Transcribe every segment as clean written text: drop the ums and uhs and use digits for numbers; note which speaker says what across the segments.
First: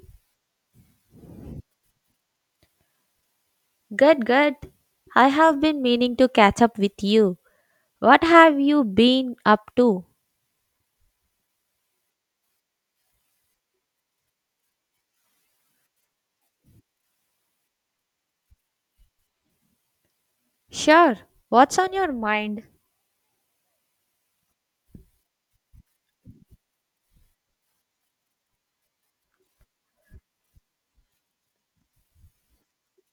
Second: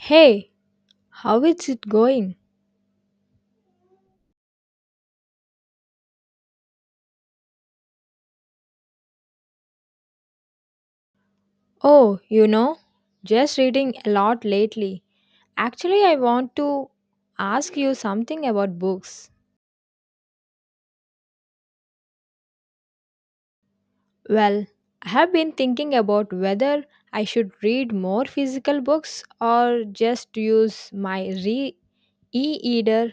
Speaker 1: Hey, how is it going?
Speaker 2: Good, good. I have been meaning to catch up with you. What have you been up to?
Speaker 1: Oh, you know, just reading a lot lately. Actually, I want to ask you something about books.
Speaker 2: Sure. What's on your mind?
Speaker 1: Well, I have been thinking about whether I should read more physical books or just use my e-reader.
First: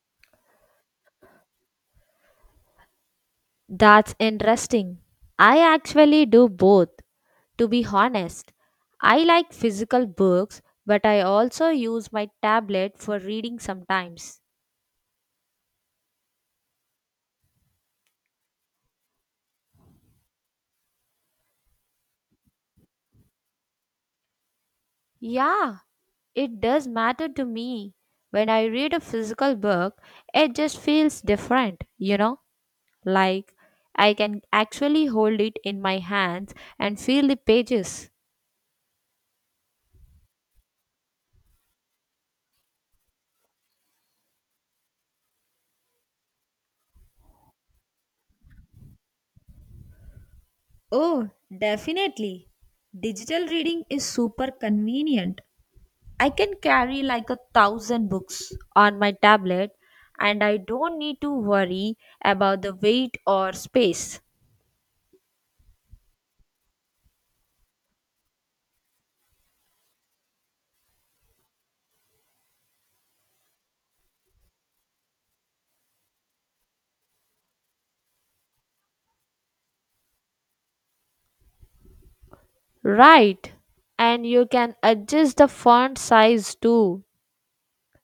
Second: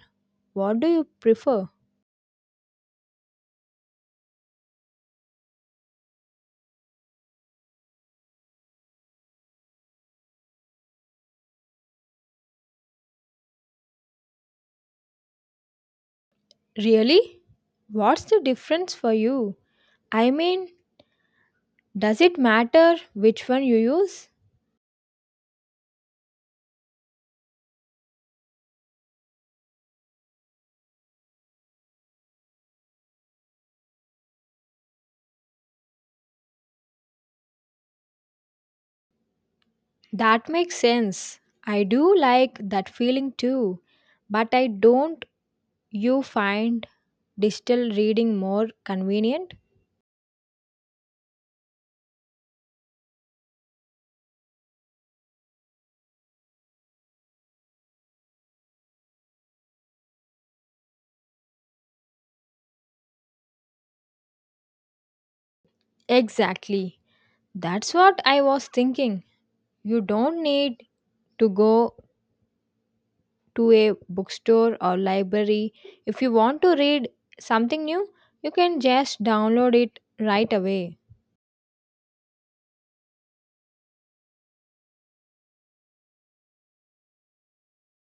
Speaker 1: What do you prefer?
Speaker 2: That's interesting. I actually do both, to be honest. I like physical books, but I also use my tablet for reading sometimes.
Speaker 1: Really? What's the difference for you? I mean, does it matter which one you use?
Speaker 2: Yeah, it does matter to me. When I read a physical book, it just feels different, you know? Like, I can actually hold it in my hands and feel the pages.
Speaker 1: That makes sense. I do like that feeling too. But I don't you find digital reading more convenient?
Speaker 2: Oh, definitely. Digital reading is super convenient. I can carry like a thousand books on my tablet and I don't need to worry about the weight or space.
Speaker 1: Exactly. That's what I was thinking. You don't need to go to a bookstore or library. If you want to read something new, you can just download it right away.
Speaker 2: Right. And you can adjust the font size too,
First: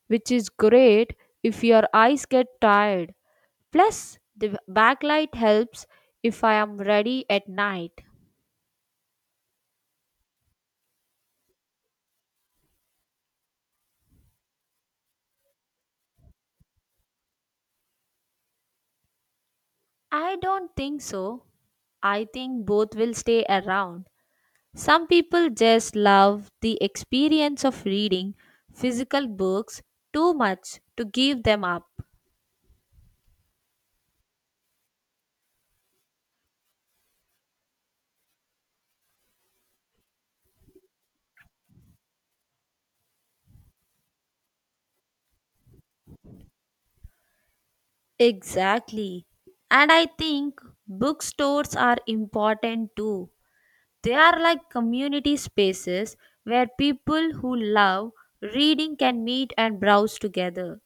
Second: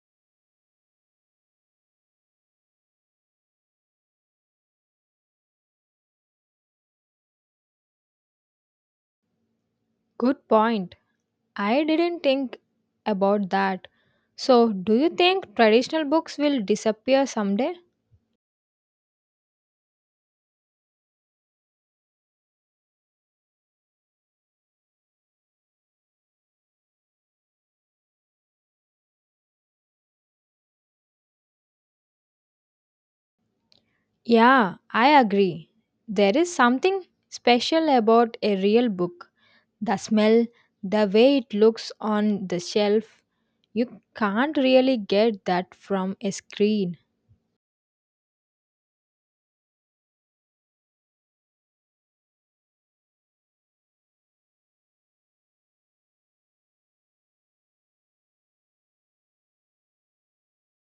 Speaker 2: which is great if your eyes get tired. Plus, the backlight helps if I am ready at night.
Speaker 1: Good point. I didn't think about that. So, do you think traditional books will disappear someday?
Speaker 2: I don't think so. I think both will stay around. Some people just love the experience of reading physical books too much to give them up.
Speaker 1: Yeah, I agree. There is something special about a real book. The smell, the way it looks on the shelf, you can't really get that from a screen.
Speaker 2: Exactly. And I think bookstores are important too. They are like community spaces where people who love reading can meet and browse together.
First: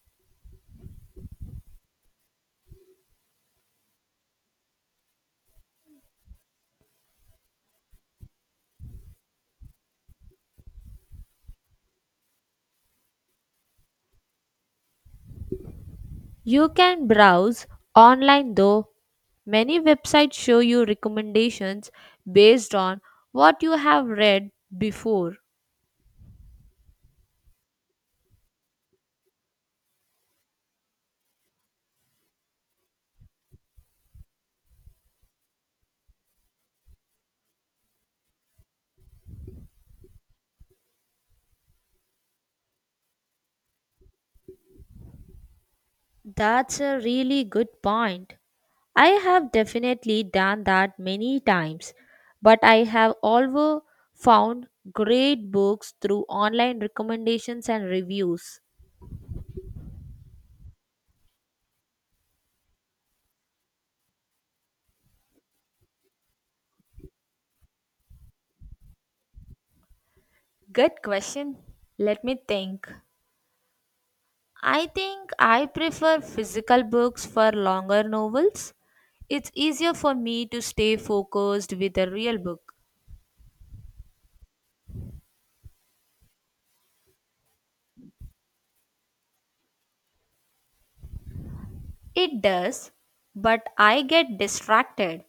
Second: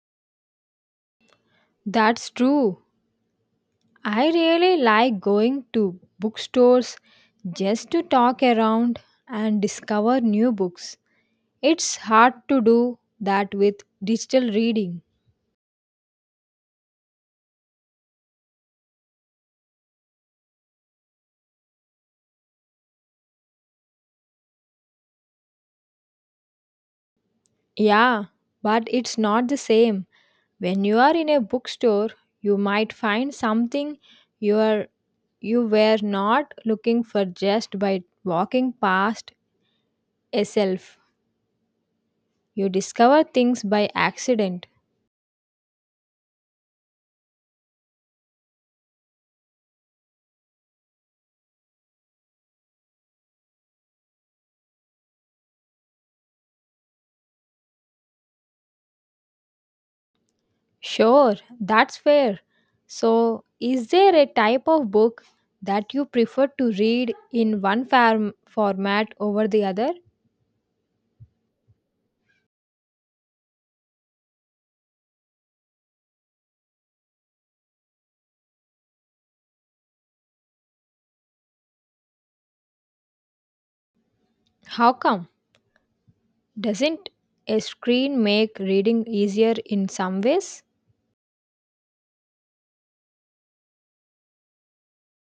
Speaker 1: That's true. I really like going to bookstores just to talk around and discover new books. It's hard to do that with digital reading.
Speaker 2: You can browse online though. Many websites show you recommendations based on what you have read before.
Speaker 1: Yeah, but it's not the same. When you are in a bookstore, you might find something you are you were not looking for just by walking past a shelf. You discover things by accident.
Speaker 2: That's a really good point. I have definitely done that many times, but I have also found great books through online recommendations and reviews.
Speaker 1: Sure, that's fair. So, is there a type of book that you prefer to read in one farm format over the other?
Speaker 2: Good question. Let me think. I think I prefer physical books for longer novels. It's easier for me to stay focused with a real book.
Speaker 1: How come? Doesn't a screen make reading easier in some ways?
Speaker 2: It does, but I get distracted.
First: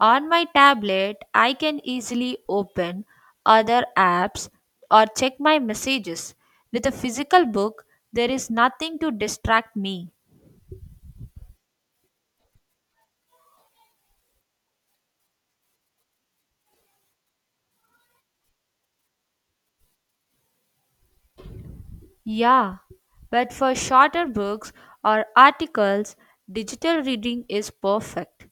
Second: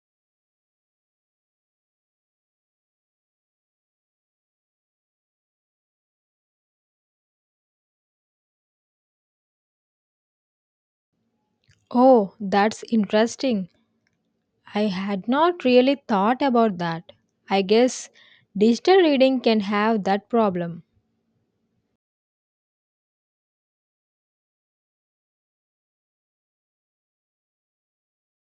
Speaker 2: On my tablet, I can easily open other apps or check my messages. With a physical book, there is nothing to distract me.
Speaker 1: Oh, that's interesting. I had not really thought about that. I guess digital reading can have that problem.
Speaker 2: Yeah, but for shorter books or articles, digital reading is perfect.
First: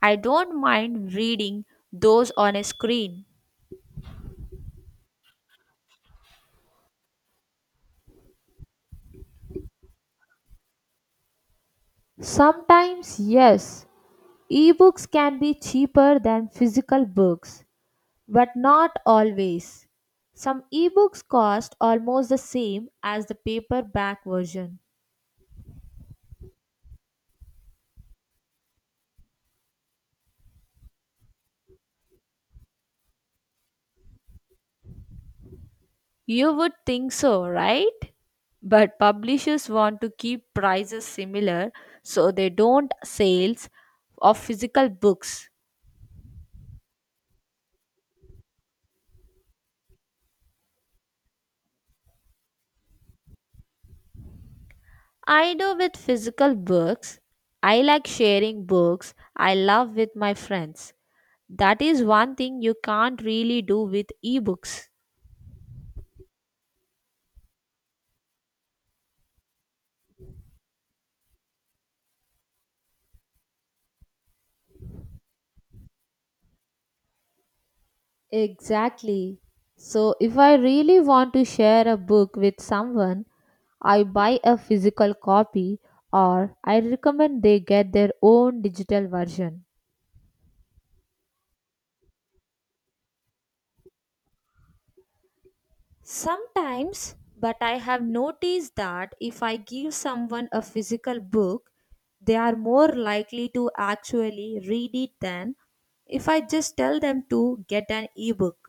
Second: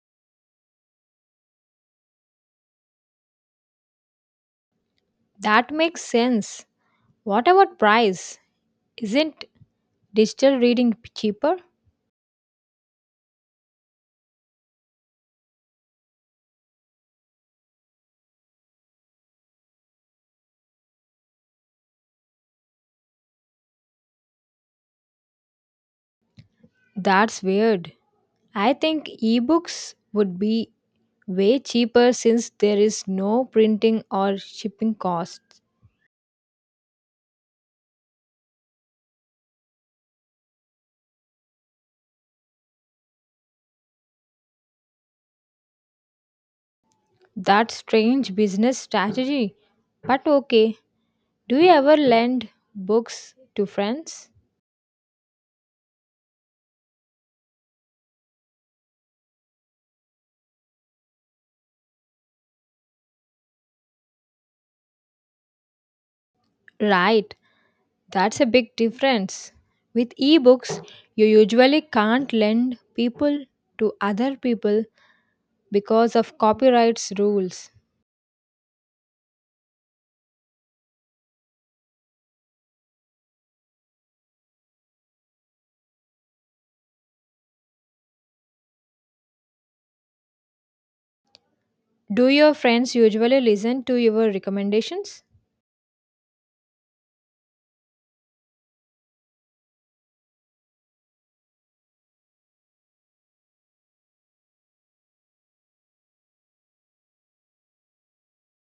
Speaker 2: I don't mind reading those on a screen.
Speaker 1: That makes sense. What about price? Isn't digital reading cheaper?
Speaker 2: Sometimes, yes, ebooks can be cheaper than physical books, but not always. Some ebooks cost almost the same as the paperback version.
Speaker 1: That's weird. I think ebooks would be way cheaper since there is no printing or shipping costs.
Speaker 2: You would think so, right? But publishers want to keep prices similar so they don't sales of physical books.
Speaker 1: That's strange business strategy. But okay. Do you ever lend books to friends?
Speaker 2: I do with physical books. I like sharing books I love with my friends. That is one thing you can't really do with ebooks.
Speaker 1: Right. That's a big difference. With ebooks, you usually can't lend people to other people because of copyrights rules.
Speaker 2: Exactly. So, if I really want to share a book with someone, I buy a physical copy or I recommend they get their own digital version.
Speaker 1: Do your friends usually listen to your recommendations?
Speaker 2: Sometimes, but I have noticed that if I give someone a physical book, they are more likely to actually read it than if I just tell them to get an ebook.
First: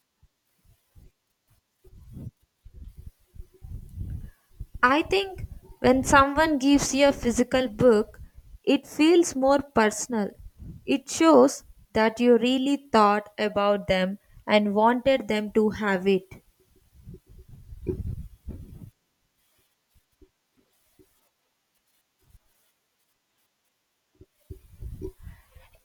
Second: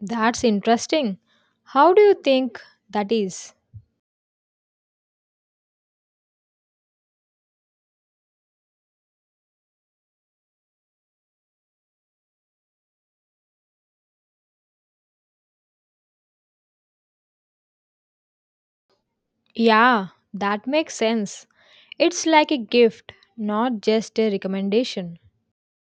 Speaker 1: That's interesting. How do you think that is?
Speaker 2: I think when someone gives you a physical book, it feels more personal. It shows that you really thought about them and wanted them to have it.
Speaker 1: Yeah, that makes sense. It's like a gift, not just a recommendation.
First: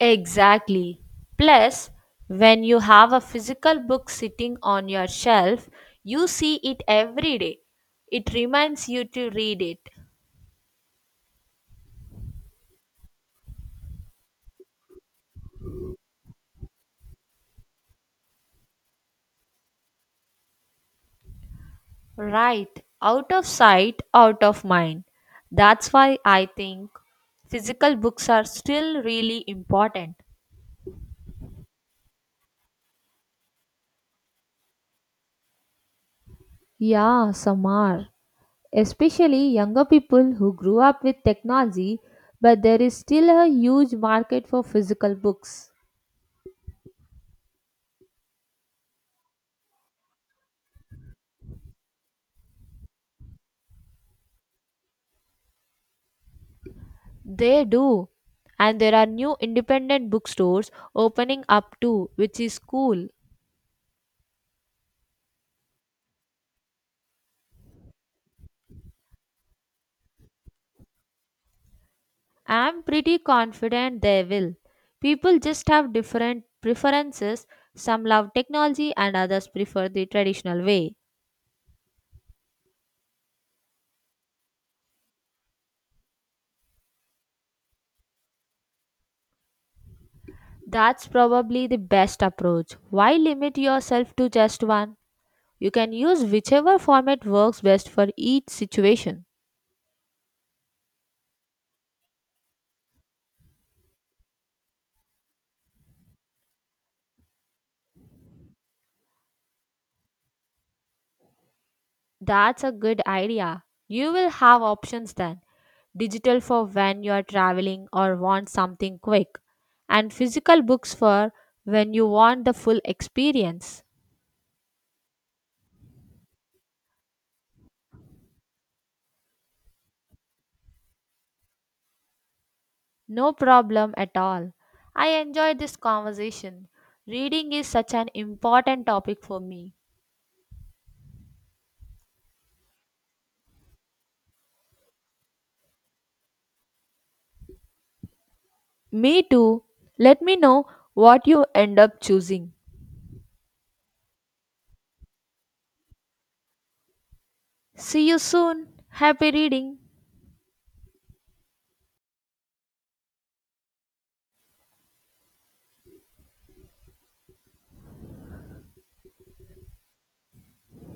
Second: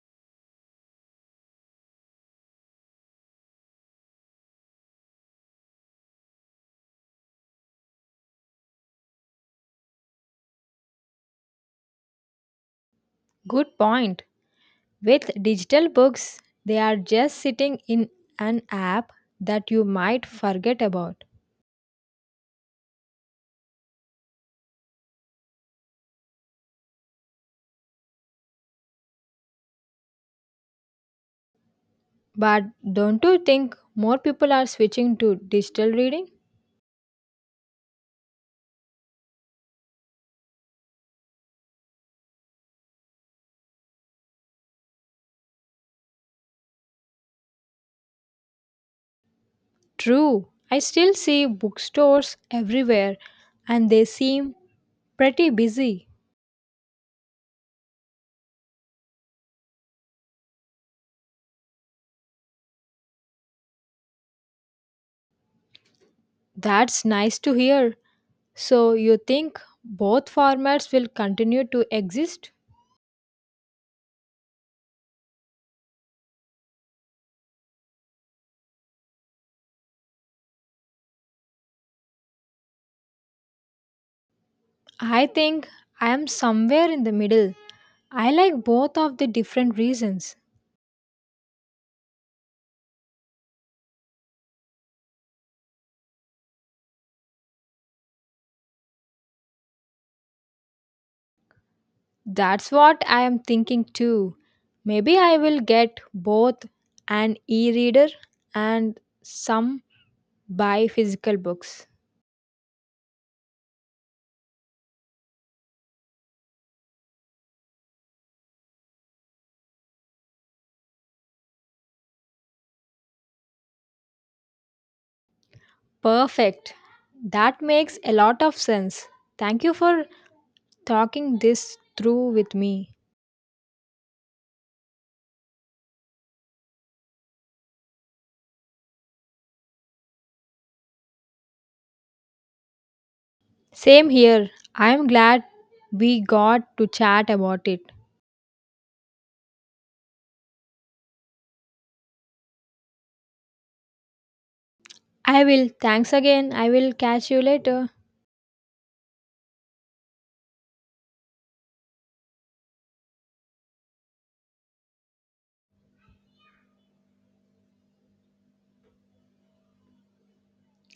Speaker 2: Exactly. Plus, when you have a physical book sitting on your shelf, you see it every day. It reminds you to read it.
Speaker 1: Good point. With digital books, they are just sitting in an app that you might forget about.
Speaker 2: Right. Out of sight, out of mind. That's why I think physical books are still really important.
Speaker 1: But don't you think more people are switching to digital reading?
Speaker 2: Yeah, some are. Especially younger people who grew up with technology, but there is still a huge market for physical books.
Speaker 1: True, I still see bookstores everywhere and they seem pretty busy.
Speaker 2: They do. And there are new independent bookstores opening up too, which is cool.
Speaker 1: That's nice to hear. So, you think both formats will continue to exist?
Speaker 2: I'm pretty confident they will. People just have different preferences. Some love technology and others prefer the traditional way.
Speaker 1: I think I am somewhere in the middle. I like both of the different reasons.
Speaker 2: That's probably the best approach. Why limit yourself to just one? You can use whichever format works best for each situation.
Speaker 1: That's what I am thinking too. Maybe I will get both an e reader and some buy physical books.
Speaker 2: That's a good idea. You will have options then. Digital for when you are traveling or want something quick, and physical books for when you want the full experience.
Speaker 1: Perfect. That makes a lot of sense. Thank you for talking this through with me.
Speaker 2: No problem at all. I enjoyed this conversation. Reading is such an important topic for me.
Speaker 1: Same here. I am glad we got to chat about it.
Speaker 2: Me too. Let me know what you end up choosing.
Speaker 1: I will. Thanks again. I will catch you later.
Speaker 2: See you soon. Happy reading.